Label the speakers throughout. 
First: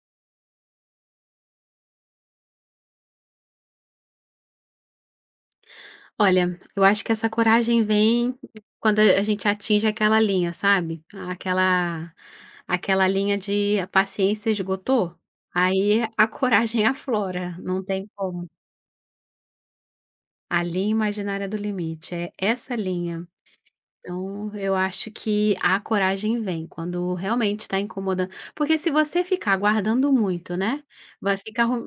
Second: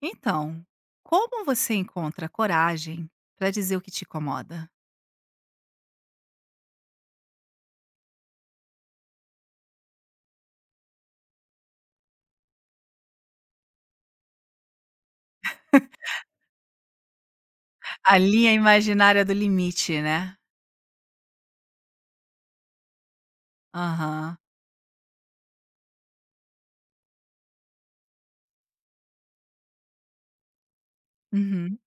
Speaker 1: Então, como você encontra coragem para dizer o que te incomoda?
Speaker 2: Olha, eu acho que essa coragem vem quando a gente atinge aquela linha, sabe? Aquela linha de a paciência esgotou, aí a coragem aflora, não tem
Speaker 1: A
Speaker 2: como.
Speaker 1: linha imaginária do limite, né.
Speaker 2: A linha imaginária do limite, é essa linha.
Speaker 1: Aham.
Speaker 2: Então, eu acho que a coragem vem quando realmente está incomodando. Porque se você ficar guardando muito, né, vai ficar
Speaker 1: Uhum.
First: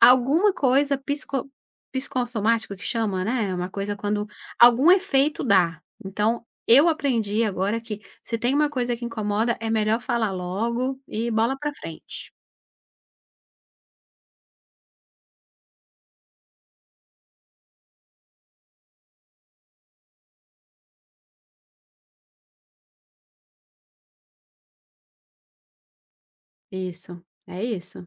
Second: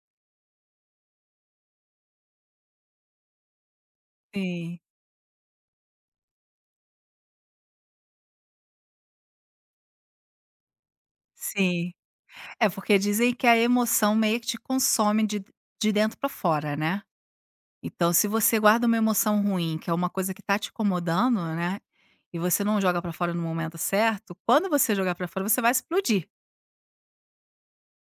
Speaker 2: alguma coisa psicossomática que chama, né, é uma coisa quando
Speaker 1: Sim,
Speaker 2: algum efeito dá. Então, eu aprendi agora que se tem uma coisa que incomoda, é melhor falar logo e bola pra
Speaker 1: sim.
Speaker 2: frente.
Speaker 1: É porque dizem que a emoção meio que te consome de dentro para fora, né. Então se você guarda uma emoção ruim, que é uma coisa que tá te incomodando, né, e você não joga para fora no momento certo, quando você jogar para fora, você vai explodir.
Speaker 2: Isso, é isso.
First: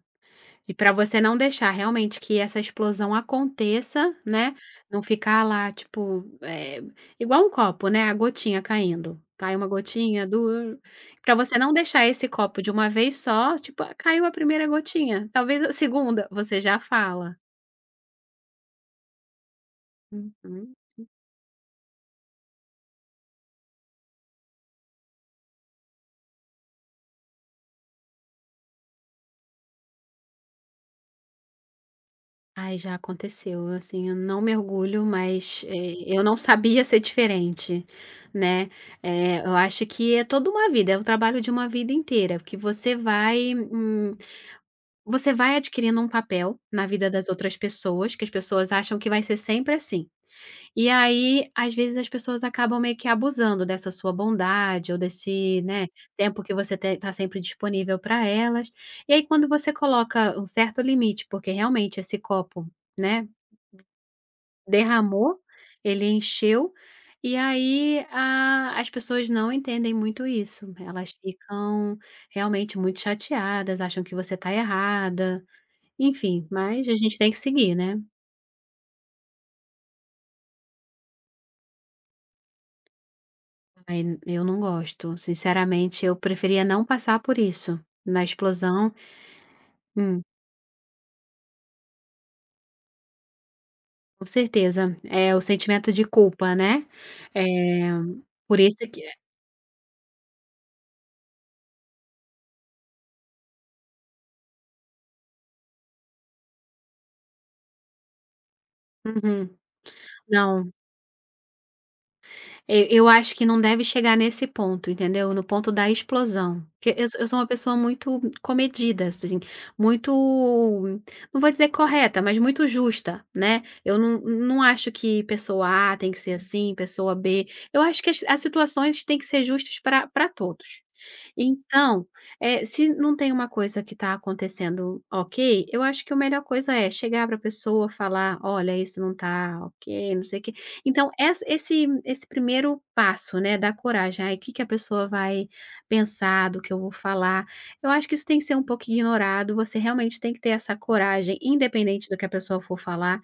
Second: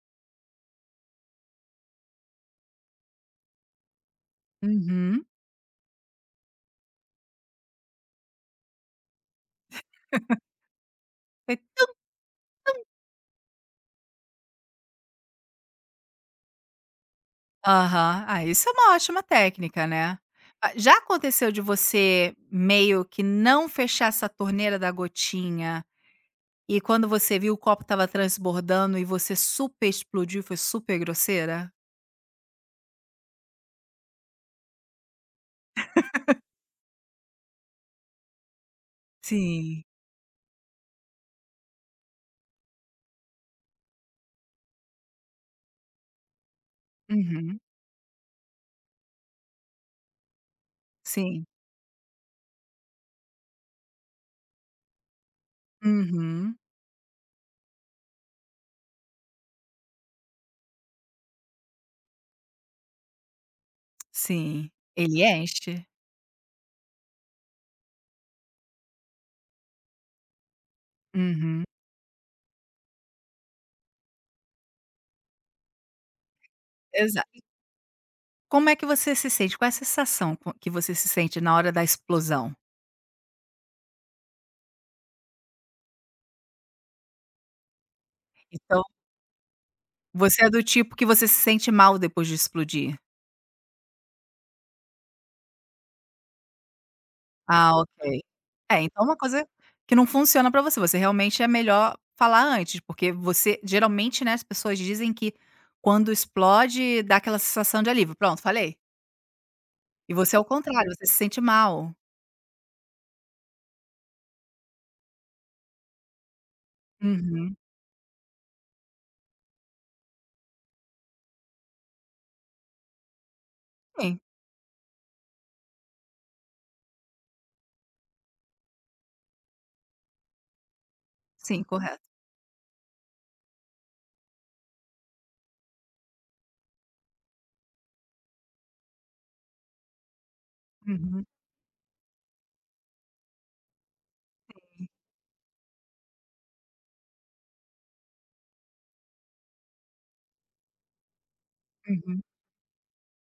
Speaker 2: E para você não deixar realmente que essa explosão aconteça, né, não
Speaker 1: Uhum.
Speaker 2: ficar lá, tipo, igual um copo, né, a gotinha caindo. Cai uma gotinha, du para você não deixar esse copo de uma vez só, tipo: "Ah, caiu a primeira gotinha, talvez a segunda", você já fala.
Speaker 1: Aham. Ah, isso é uma ótima técnica, né. Ah,
Speaker 2: Uhum.
Speaker 1: já aconteceu de você meio que não fechar essa torneira da gotinha e quando você viu o copo tava transbordando e você super explodiu foi super grosseira?
Speaker 2: Ai, já aconteceu, assim, eu não me orgulho, mas, eu não sabia ser diferente, né. Eu
Speaker 1: Sim.
Speaker 2: acho que é toda uma vida, é o trabalho de uma vida inteira, porque você vai. Você vai adquirindo um papel na vida das outras
Speaker 1: Uhum.
Speaker 2: pessoas, que as pessoas acham que vai ser sempre assim. E
Speaker 1: Sim.
Speaker 2: aí, às vezes, as pessoas acabam meio que abusando dessa sua bondade ou desse, né, tempo que
Speaker 1: Uhum.
Speaker 2: você está sempre disponível para elas. E aí, quando você coloca um certo limite, porque realmente esse copo, né,
Speaker 1: Sim. Ele
Speaker 2: derramou,
Speaker 1: enche.
Speaker 2: ele encheu, e aí a as pessoas não entendem muito isso. Elas
Speaker 1: Uhum.
Speaker 2: ficam realmente muito chateadas, acham que você está errada. Enfim, mas a gente
Speaker 1: Exa
Speaker 2: tem que seguir, né.
Speaker 1: Como é que você se sente? Qual é a sensação co que você se sente na hora da explosão?
Speaker 2: Aí eu não gosto, sinceramente eu preferia não passar por isso. Na
Speaker 1: Então,
Speaker 2: explosão hum,
Speaker 1: você é do tipo que você se sente mal depois de explodir?
Speaker 2: com certeza. É o sentimento de culpa, né.
Speaker 1: Ah,
Speaker 2: Eh,
Speaker 1: ok.
Speaker 2: por isso
Speaker 1: É,
Speaker 2: que
Speaker 1: então é uma coisa que não funciona pra você, você realmente é melhor falar antes, porque você geralmente, né, as pessoas dizem que quando explode dá aquela sensação de alívio, "Pronto, falei".
Speaker 2: uhum.
Speaker 1: E você é o
Speaker 2: Não.
Speaker 1: contrário, você se sente mal.
Speaker 2: E eu acho que não deve chegar nesse ponto, entendeu? No ponto da explosão, porque eu sou uma
Speaker 1: Uhum.
Speaker 2: pessoa muito comedida, assim, muito, não vou dizer correta, mas muito justa, né? Eu
Speaker 1: Sim,
Speaker 2: não acho que pessoa A tem que ser assim, pessoa B eu acho que as situações têm que ser justas para pra todos.
Speaker 1: sim, correto.
Speaker 2: Então, se não tem uma coisa que está acontecendo ok, eu acho que a melhor coisa é chegar para a pessoa, falar: "Olha, isso não está, ok, não sei o quê". Então
Speaker 1: Uhum,
Speaker 2: essa esse esse primeiro passo, né, da coragem, aí, o que que a pessoa vai pensar, do que eu vou falar, eu acho que isso tem que ser um pouco ignorado, você realmente tem que ter essa coragem, independente do
Speaker 1: uhum.
Speaker 2: que a pessoa for falar,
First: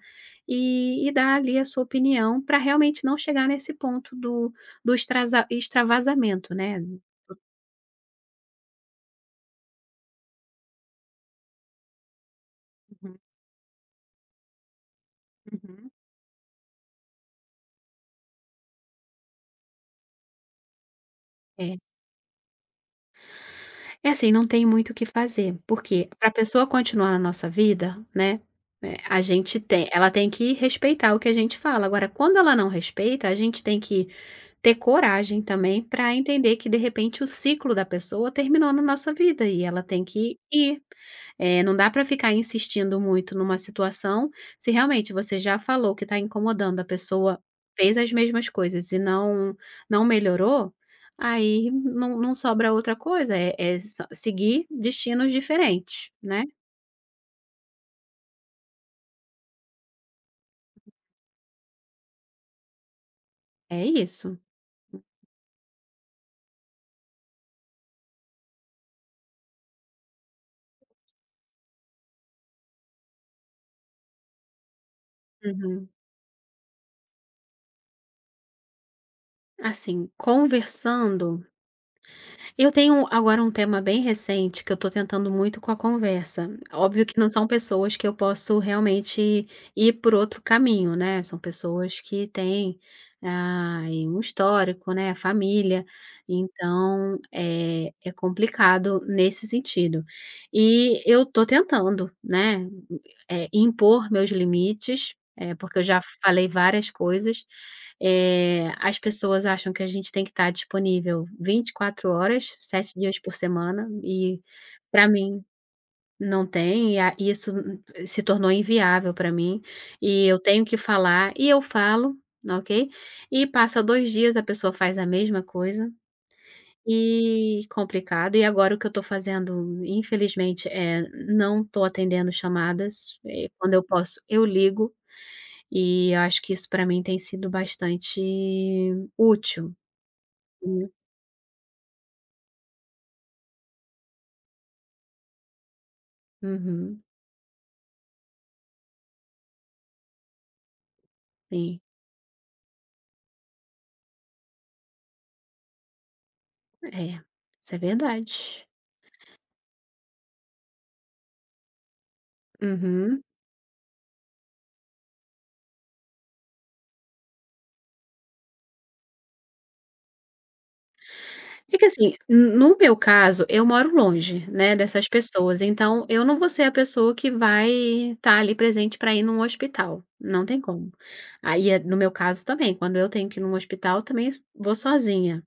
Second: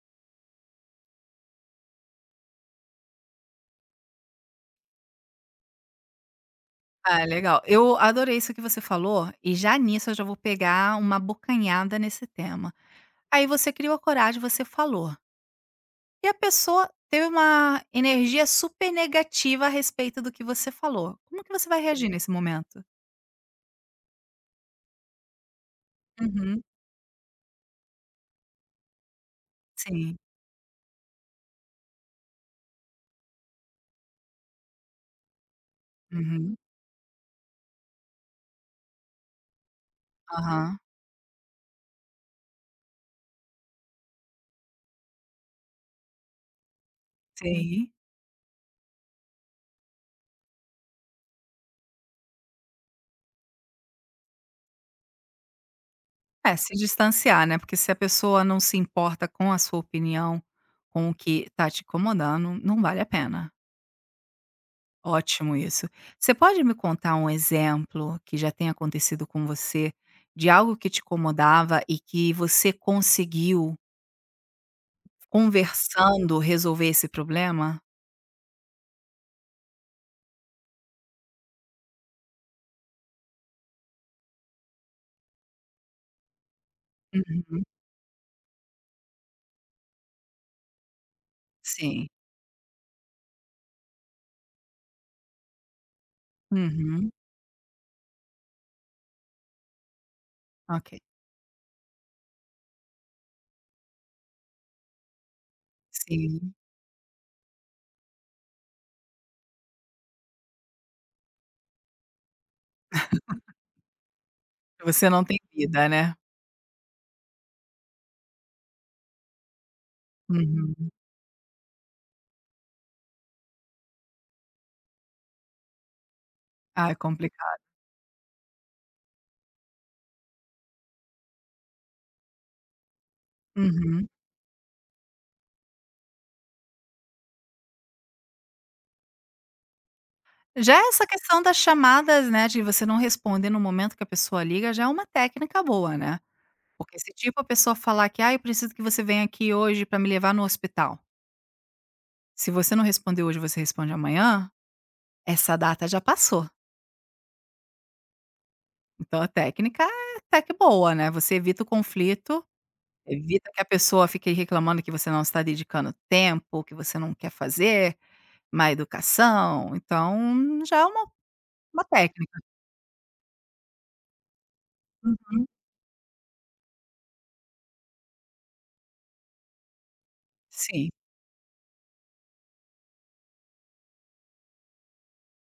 Speaker 2: e dar ali a sua opinião para realmente não chegar nesse ponto do do extrasa extravasamento, né. Uhum,
Speaker 1: Ah, legal. Eu adorei isso que você falou, e já nisso eu já vou pegar uma bocanhada nesse tema. Aí você criou a coragem, você falou.
Speaker 2: uhum.
Speaker 1: E a pessoa teve uma energia super negativa a respeito do que você falou. Como que você
Speaker 2: É.
Speaker 1: vai reagir nesse momento?
Speaker 2: É assim, não tem muito o que fazer, porque para a
Speaker 1: Uhum,
Speaker 2: pessoa continuar na nossa vida, né, a gente tem ela
Speaker 1: sim.
Speaker 2: tem que respeitar o que a gente fala. Agora, quando ela não respeita, a gente tem que ter coragem também para
Speaker 1: Uhum,
Speaker 2: entender que, de repente, o ciclo da pessoa terminou na nossa vida e ela tem que
Speaker 1: aham,
Speaker 2: ir. Não dá para ficar insistindo muito numa situação, se realmente você já falou que está incomodando, a pessoa
Speaker 1: sim.
Speaker 2: fez as mesmas coisas e não melhorou. Aí não sobra outra coisa, é é s seguir destinos diferentes, né,
Speaker 1: É, se distanciar, né, porque se a pessoa não se importa com a sua opinião, com o que tá te incomodando, não vale a pena.
Speaker 2: é isso.
Speaker 1: Ótimo isso. Você pode me contar um exemplo que já tenha acontecido com você, de algo que te incomodava e que você conseguiu,
Speaker 2: Uhum.
Speaker 1: conversando, resolver esse problema?
Speaker 2: Assim, conversando. Eu tenho agora um tema bem recente que eu tô tentando muito com a conversa. Óbvio que não são
Speaker 1: Uhum.
Speaker 2: pessoas que eu posso realmente ir por outro caminho, né? São pessoas
Speaker 1: Sim.
Speaker 2: que têm aí um histórico, né? Família.
Speaker 1: Uhum.
Speaker 2: Então é complicado nesse sentido.
Speaker 1: Ok.
Speaker 2: E eu tô tentando, né? Impor meus limites, porque eu já falei
Speaker 1: Sim.
Speaker 2: várias coisas. As pessoas acham que a gente tem que estar disponível 24 horas, 7 dias por semana, e
Speaker 1: Você
Speaker 2: para
Speaker 1: não tem
Speaker 2: mim
Speaker 1: vida, né.
Speaker 2: não tem, e a isso se tornou inviável para mim, e eu tenho que
Speaker 1: Uhum.
Speaker 2: falar, e eu falo, ok, e passa 2 dias, a pessoa faz a mesma coisa,
Speaker 1: Ah, é complicado.
Speaker 2: e complicado. E agora o que eu estou fazendo, infelizmente, é não estou atendendo chamadas, quando eu
Speaker 1: Uhum.
Speaker 2: posso eu ligo e eu acho que isso para mim tem sido bastante útil.
Speaker 1: Já
Speaker 2: Hum,
Speaker 1: essa questão das chamadas, né, de você não responder no momento que a pessoa liga, já é uma técnica boa, né.
Speaker 2: uhum,
Speaker 1: Porque se, tipo, a pessoa falar que: "Ah, eu preciso que você venha aqui hoje para me levar no hospital".
Speaker 2: sim.
Speaker 1: Se você não responder hoje, você responde amanhã, essa data já passou.
Speaker 2: É, isso é verdade.
Speaker 1: Então a técnica é até que boa, né, você evita o conflito,
Speaker 2: Uhum.
Speaker 1: evita que a pessoa fique reclamando que você não está dedicando tempo, que você não quer fazer. Má educação, então já é uma
Speaker 2: É
Speaker 1: uma
Speaker 2: que assim,
Speaker 1: técnica.
Speaker 2: no meu caso, eu moro longe, né, dessas
Speaker 1: Uhum.
Speaker 2: pessoas, então eu não vou ser a pessoa que vai estar ali presente para ir num hospital, não tem
Speaker 1: Sim,
Speaker 2: como. Aí, no meu caso também, quando eu tenho que ir num hospital, também vou sozinha.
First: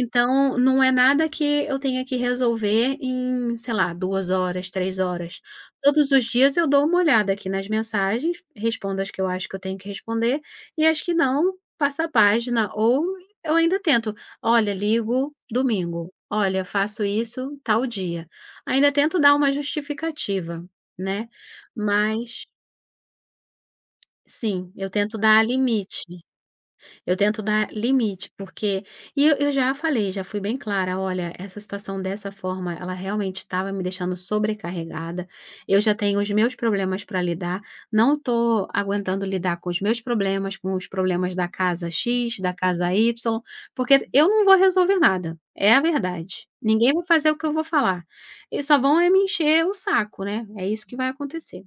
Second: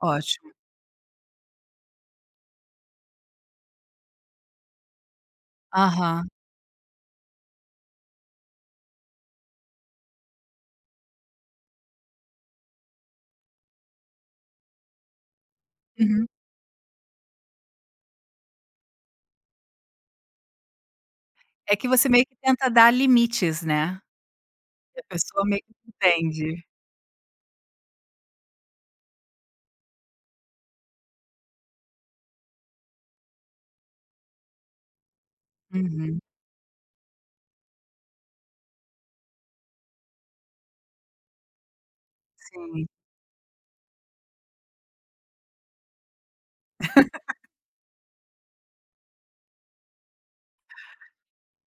Speaker 1: ótimo.
Speaker 2: não é nada que eu tenha que resolver em, sei lá, 2 horas, 3 horas. Todos os
Speaker 1: Aham.
Speaker 2: dias eu dou uma olhada aqui nas mensagens, respondo as que eu acho que eu tenho que responder, e as que não, passa a página, ou eu ainda tento: "Olha, ligo domingo.
Speaker 1: Uhum.
Speaker 2: Olha, faço isso tal dia". Ainda tento dar uma justificativa, né.
Speaker 1: É que você meio que
Speaker 2: Mas
Speaker 1: tenta dar limites, né,
Speaker 2: sim, eu
Speaker 1: e a
Speaker 2: tento dar
Speaker 1: pessoa meio que
Speaker 2: limite.
Speaker 1: entende.
Speaker 2: Eu tento dar limite, porque eu já falei, já fui bem clara: "Olha, essa situação dessa forma, ela realmente estava me deixando sobrecarregada. Eu já
Speaker 1: Uhum,
Speaker 2: tenho os meus problemas para lidar, não estou aguentando lidar com os meus problemas, com os problemas da casa X, da
Speaker 1: sim.
Speaker 2: casa Y, porque eu não vou resolver nada, é a verdade. Ninguém vai fazer o que eu vou falar. Eles só vão é me encher o saco, né, é isso que vai acontecer".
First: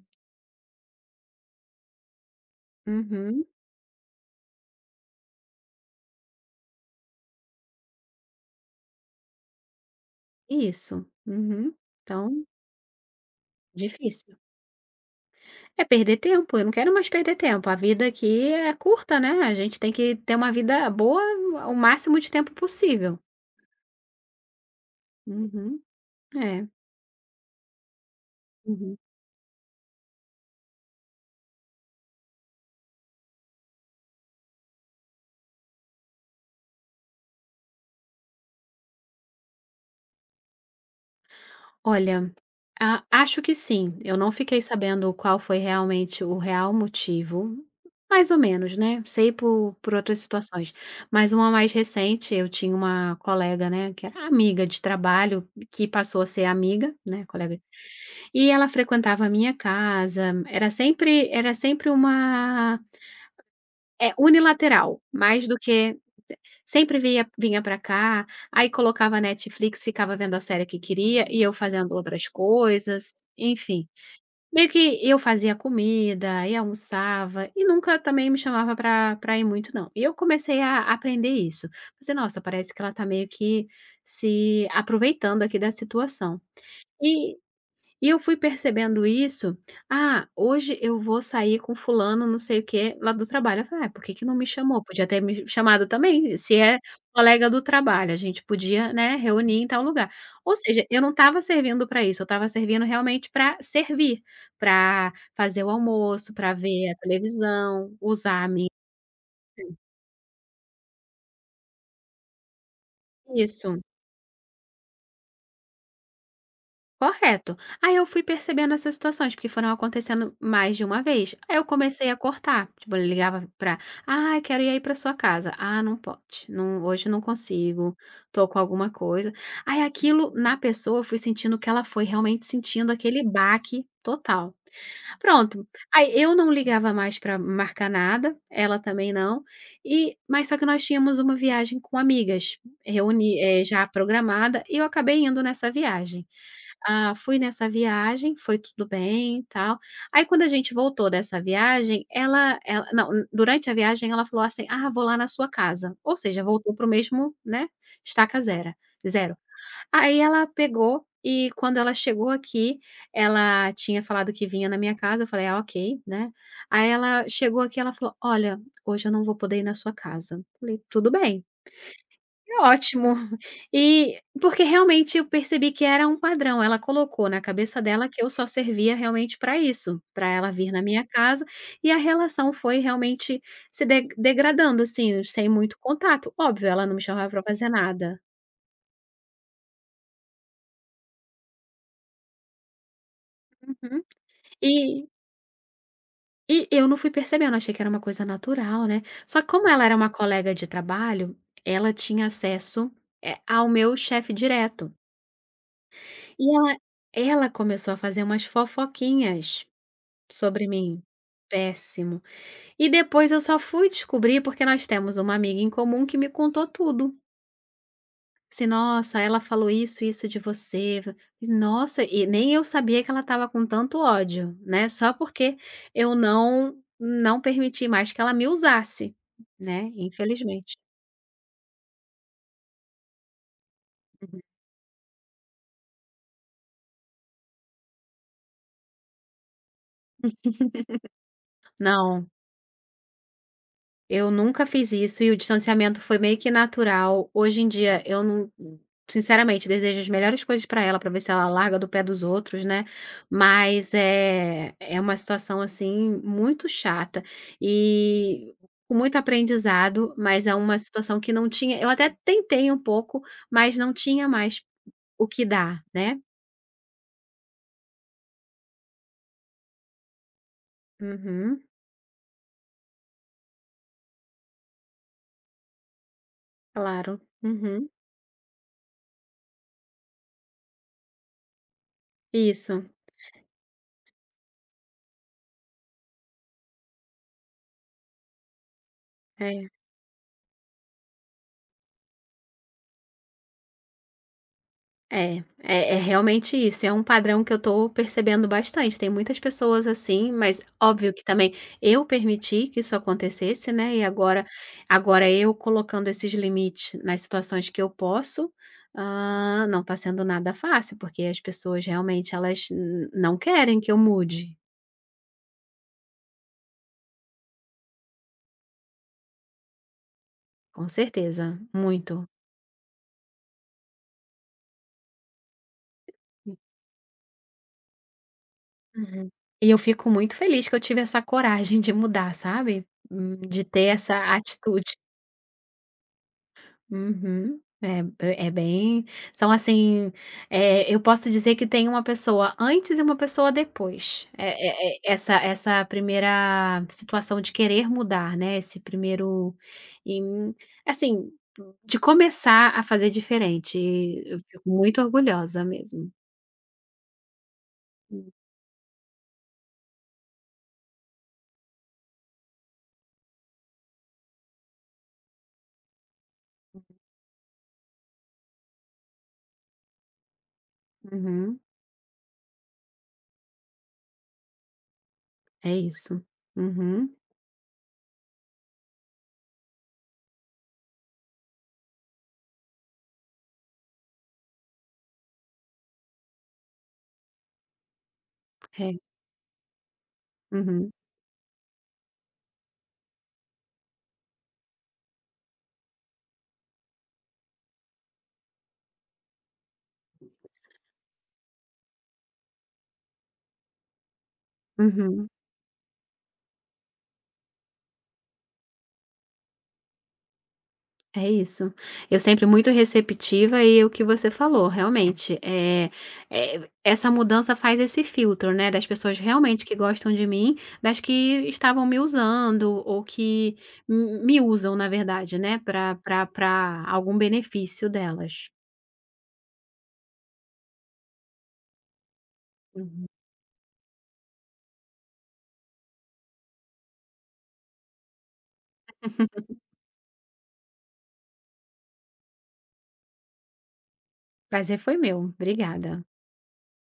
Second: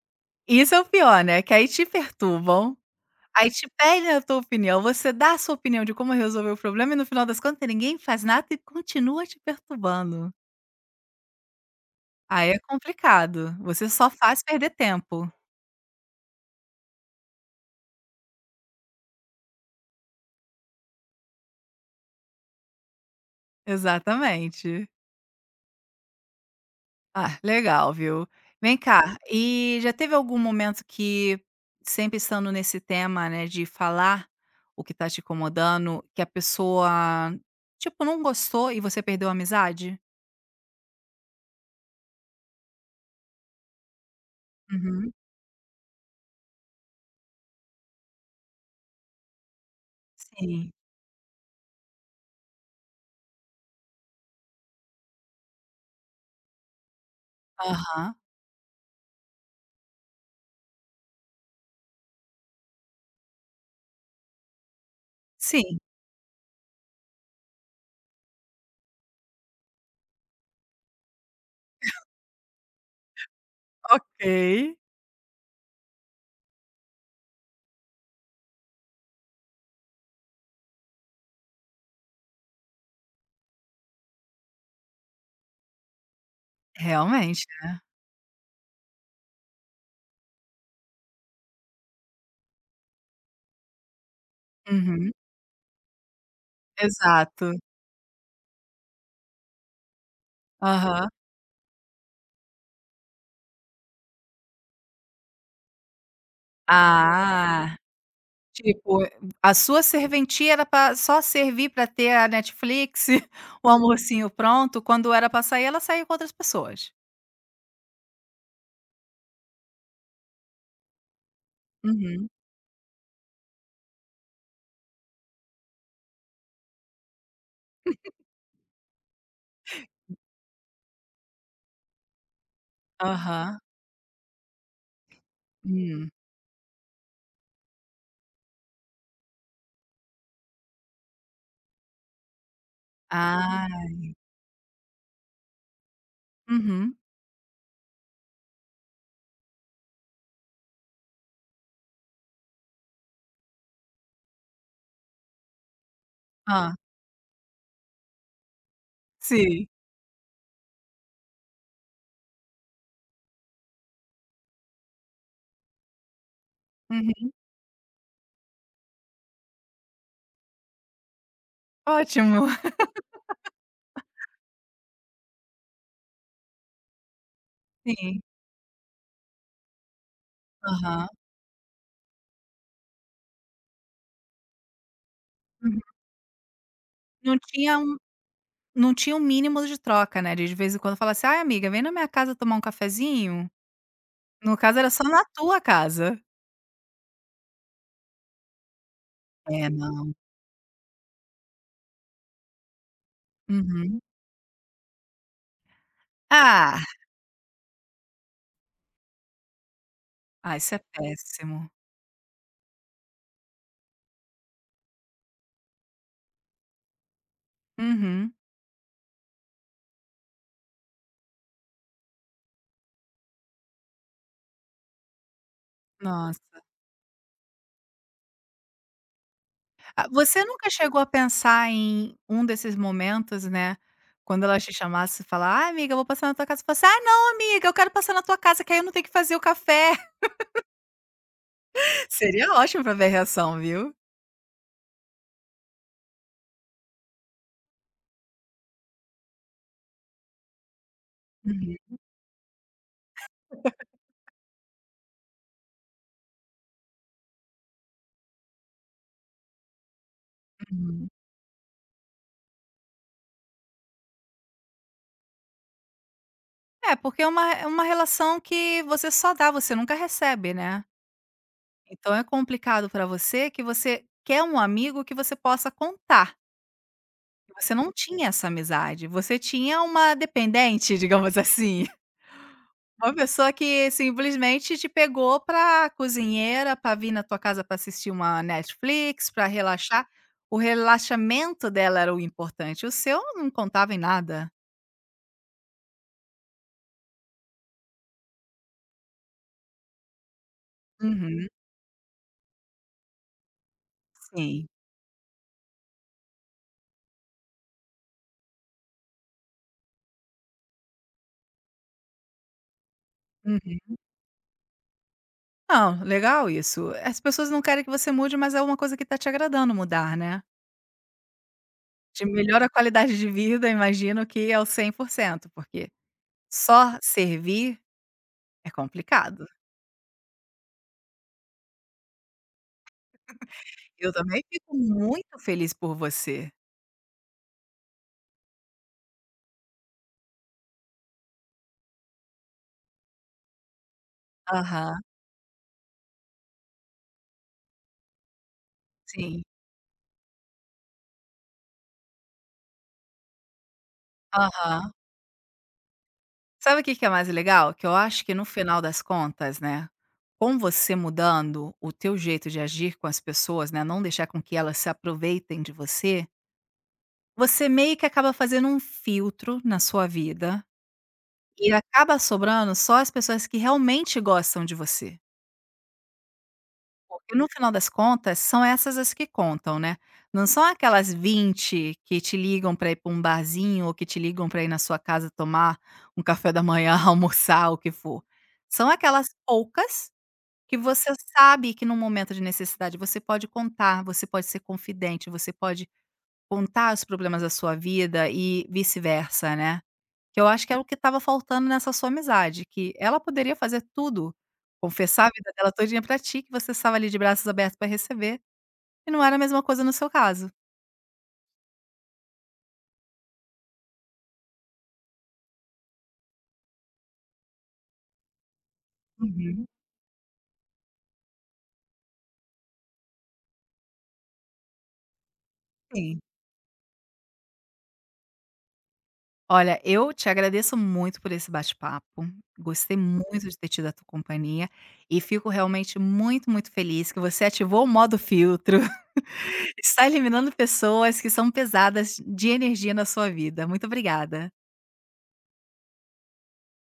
Speaker 1: Isso é o pior, né, que aí te perturbam,
Speaker 2: Uhum.
Speaker 1: aí te pedem a tua opinião, você dá a sua opinião de como resolver o problema e no final das contas ninguém faz nada e continua te perturbando.
Speaker 2: Isso. Uhum. Então,
Speaker 1: Aí é complicado, você só
Speaker 2: difícil.
Speaker 1: faz perder tempo.
Speaker 2: É perder tempo, eu não quero mais perder tempo. A vida aqui é curta, né, a gente tem que ter uma vida boa o máximo de tempo possível.
Speaker 1: Exatamente.
Speaker 2: Uhum. É.
Speaker 1: Ah, legal, viu. Vem
Speaker 2: Uhum.
Speaker 1: cá, e já teve algum momento que, sempre estando nesse tema, né, de falar o que tá te incomodando, que a pessoa, tipo, não gostou e você perdeu a amizade?
Speaker 2: Olha, a acho que sim, eu não fiquei
Speaker 1: Uhum.
Speaker 2: sabendo qual foi realmente o real motivo, mais ou menos, né, sei por outras
Speaker 1: Sim.
Speaker 2: situações, mas uma mais recente, eu tinha uma colega, né, que era amiga de trabalho, que passou a ser amiga, né, colega.
Speaker 1: Aham.
Speaker 2: E ela frequentava a minha casa, era sempre uma unilateral, mais do
Speaker 1: Sim,
Speaker 2: que sempre via vinha para cá, aí colocava Netflix, ficava vendo a série que queria e eu fazendo outras coisas, enfim.
Speaker 1: ok.
Speaker 2: Meio que eu fazia comida e almoçava e nunca também me chamava para ir muito não. E eu comecei a aprender isso. Pensei: "Nossa, parece que ela tá meio que se aproveitando aqui da situação". E
Speaker 1: Realmente.
Speaker 2: e eu fui percebendo isso, "Ah, hoje eu vou sair com fulano não sei o quê, lá do trabalho", eu falei: "Ah, por que que não me chamou? Podia
Speaker 1: Uhum.
Speaker 2: ter me chamado também, se é colega
Speaker 1: Exato.
Speaker 2: do trabalho, a gente podia, né, reunir em tal lugar". Ou seja, eu
Speaker 1: Aham.
Speaker 2: não estava servindo para isso, eu estava servindo realmente para servir, para fazer o almoço, para ver a
Speaker 1: Ah.
Speaker 2: televisão, usar a minha.
Speaker 1: Tipo, a sua serventia era pra só servir pra ter a Netflix, o
Speaker 2: Isso.
Speaker 1: almocinho pronto, quando era pra sair, ela saía com outras pessoas.
Speaker 2: Correto. Aí eu fui percebendo essas situações, porque foram acontecendo mais de uma vez. Aí eu comecei a
Speaker 1: Uhum.
Speaker 2: cortar. Tipo, eu ligava pra, ah, quero ir aí pra sua casa. Ah, não pode. Não, hoje não consigo. Tô com alguma coisa. Aí aquilo na pessoa, eu fui sentindo que ela foi realmente sentindo aquele
Speaker 1: Aham.
Speaker 2: baque total. Pronto,
Speaker 1: Hum.
Speaker 2: aí eu não ligava mais para marcar nada, ela também não, e mas só que nós tínhamos uma viagem com amigas,
Speaker 1: Ah.
Speaker 2: já programada, e eu acabei indo nessa viagem.
Speaker 1: Uhum.
Speaker 2: Ah, fui nessa viagem, foi tudo bem, tal. Aí quando a gente voltou dessa viagem, ela não, durante a viagem ela falou assim: "Ah, vou lá na sua casa", ou seja, voltou
Speaker 1: Hã.
Speaker 2: para o mesmo, né, estaca zera zero.
Speaker 1: Sim.
Speaker 2: Aí ela pegou e quando ela chegou aqui, ela tinha falado que vinha na minha casa, eu falei: "Ah, ok", né. Aí ela
Speaker 1: Uhum.
Speaker 2: chegou aqui, ela falou: "Olha, hoje eu não vou poder ir na sua casa". Falei: "Tudo bem,
Speaker 1: Ótimo.
Speaker 2: é ótimo". E porque realmente eu percebi que era um padrão, ela colocou na cabeça dela
Speaker 1: Sim.
Speaker 2: que eu só servia realmente para isso, para ela vir na minha
Speaker 1: Aham.
Speaker 2: casa, e a relação foi realmente se de degradando, assim, sem muito
Speaker 1: Uhum.
Speaker 2: contato. Óbvio, ela não me chamava
Speaker 1: Não
Speaker 2: para fazer
Speaker 1: tinha um
Speaker 2: nada.
Speaker 1: não tinha um mínimo de troca, né, de vez em quando falar assim: "Ai amiga, vem na minha casa tomar um cafezinho?".
Speaker 2: Uhum.
Speaker 1: No caso era só
Speaker 2: E
Speaker 1: na tua casa.
Speaker 2: E eu não fui percebendo, achei que era uma coisa natural, né. Só que como
Speaker 1: É,
Speaker 2: ela era uma
Speaker 1: não.
Speaker 2: colega de trabalho, ela tinha acesso, ao meu
Speaker 1: Uhum.
Speaker 2: chefe direto. E ela
Speaker 1: Ah,
Speaker 2: ela começou a fazer umas fofoquinhas
Speaker 1: ah,
Speaker 2: sobre
Speaker 1: isso é
Speaker 2: mim.
Speaker 1: péssimo.
Speaker 2: Péssimo. E depois eu só fui descobrir porque nós temos uma amiga em comum que me contou tudo.
Speaker 1: Uhum.
Speaker 2: Se "Nossa, ela falou isso, isso de você". Nossa, e nem eu sabia que ela estava com tanto ódio, né, só porque eu
Speaker 1: Nossa.
Speaker 2: não permiti mais que ela me usasse, né,
Speaker 1: Ah, você nunca
Speaker 2: infelizmente.
Speaker 1: chegou a pensar em um desses momentos, né,
Speaker 2: Uhum.
Speaker 1: quando ela te chamasse e falar: ah, amiga, eu vou passar na tua casa", e você: falasse, "Ah não amiga, eu quero passar na tua casa que aí eu não tenho que fazer o café".
Speaker 2: Não.
Speaker 1: Seria ótimo pra ver a reação, viu.
Speaker 2: Eu nunca fiz isso e o distanciamento foi meio que natural. Hoje em dia, eu não sinceramente, desejo as melhores coisas para ela, para ver se ela larga do
Speaker 1: Uhum,
Speaker 2: pé dos outros, né, mas é uma situação, assim, muito chata e com muito aprendizado, mas é uma
Speaker 1: uhum.
Speaker 2: situação que não tinha eu até tentei um pouco, mas não tinha mais o que dar, né.
Speaker 1: É, porque é uma relação que você só dá, você nunca recebe, né.
Speaker 2: Uhum,
Speaker 1: Então é complicado pra você que você quer um amigo que você possa contar,
Speaker 2: claro.
Speaker 1: você
Speaker 2: Uhum.
Speaker 1: não tinha essa amizade, você tinha uma dependente, digamos assim.
Speaker 2: Isso,
Speaker 1: Uma pessoa que simplesmente te pegou pra cozinheira, pra vir na tua casa pra assistir uma Netflix, pra
Speaker 2: é.
Speaker 1: relaxar. O relaxamento dela era o importante, o seu não contava em nada.
Speaker 2: É, é realmente isso, é um padrão que eu tô percebendo bastante, tem muitas pessoas assim, mas óbvio que
Speaker 1: Uhum,
Speaker 2: também eu permiti que isso acontecesse, né, e agora
Speaker 1: sim.
Speaker 2: agora eu colocando esses limites nas situações que eu posso, Ah, não tá sendo nada fácil, porque as pessoas realmente elas n não
Speaker 1: Uhum.
Speaker 2: querem que eu mude,
Speaker 1: Não, legal isso. As pessoas não querem que você mude, mas é uma coisa que tá te agradando mudar, né.
Speaker 2: com certeza,
Speaker 1: Te
Speaker 2: muito.
Speaker 1: melhora a qualidade de vida, imagino que ao 100%, porque só servir é
Speaker 2: Uhum.
Speaker 1: complicado.
Speaker 2: E eu fico muito feliz que eu tive essa coragem de mudar, sabe, de ter
Speaker 1: Eu
Speaker 2: essa
Speaker 1: também fico
Speaker 2: atitude.
Speaker 1: muito feliz por você.
Speaker 2: Uhum. É é bem são assim, eu posso dizer que tem uma pessoa antes e uma pessoa depois. É é
Speaker 1: Aham,
Speaker 2: é essa essa primeira situação de querer mudar, né, esse
Speaker 1: sim.
Speaker 2: primeiro em assim, de começar a fazer diferente. Eu fico
Speaker 1: Aham.
Speaker 2: muito orgulhosa mesmo.
Speaker 1: Sabe o que que é mais legal? Que eu acho que no final das contas, né, com você mudando o teu jeito de agir com as pessoas, né, não deixar com que elas se aproveitem de você, você meio que acaba fazendo um filtro na sua vida
Speaker 2: Uhum.
Speaker 1: e acaba sobrando só as pessoas que realmente gostam de você.
Speaker 2: É isso. Uhum.
Speaker 1: Porque no final das contas, são essas as que contam, né. Não são aquelas 20 que te ligam para ir para um barzinho ou que te ligam para ir na sua casa tomar um café da manhã, almoçar, o que for. São
Speaker 2: É.
Speaker 1: aquelas poucas que
Speaker 2: Uhum.
Speaker 1: você sabe que num momento de necessidade você pode contar, você pode ser confidente, você pode contar os problemas da sua vida e vice-versa, né. Que eu acho que era o que estava faltando nessa sua amizade, que ela poderia fazer tudo, confessar a
Speaker 2: Uhum.
Speaker 1: vida dela todinha pra ti, que você estava ali de braços abertos pra receber, e não era a mesma coisa no seu caso.
Speaker 2: É isso. Eu sempre muito receptiva e o que você falou, realmente, é essa mudança faz esse filtro, né, das pessoas realmente
Speaker 1: Uhum,
Speaker 2: que gostam de mim, das que estavam me usando ou que m me usam, na verdade, né, Para
Speaker 1: sim.
Speaker 2: para pra algum benefício delas.
Speaker 1: Olha, eu te agradeço muito por esse bate-papo, gostei
Speaker 2: Uhum.
Speaker 1: muito de ter tido a tua companhia, e fico realmente muito, muito feliz que você ativou o modo filtro, está eliminando pessoas que são pesadas de energia na sua vida. Muito obrigada.
Speaker 2: Prazer foi meu. Obrigada.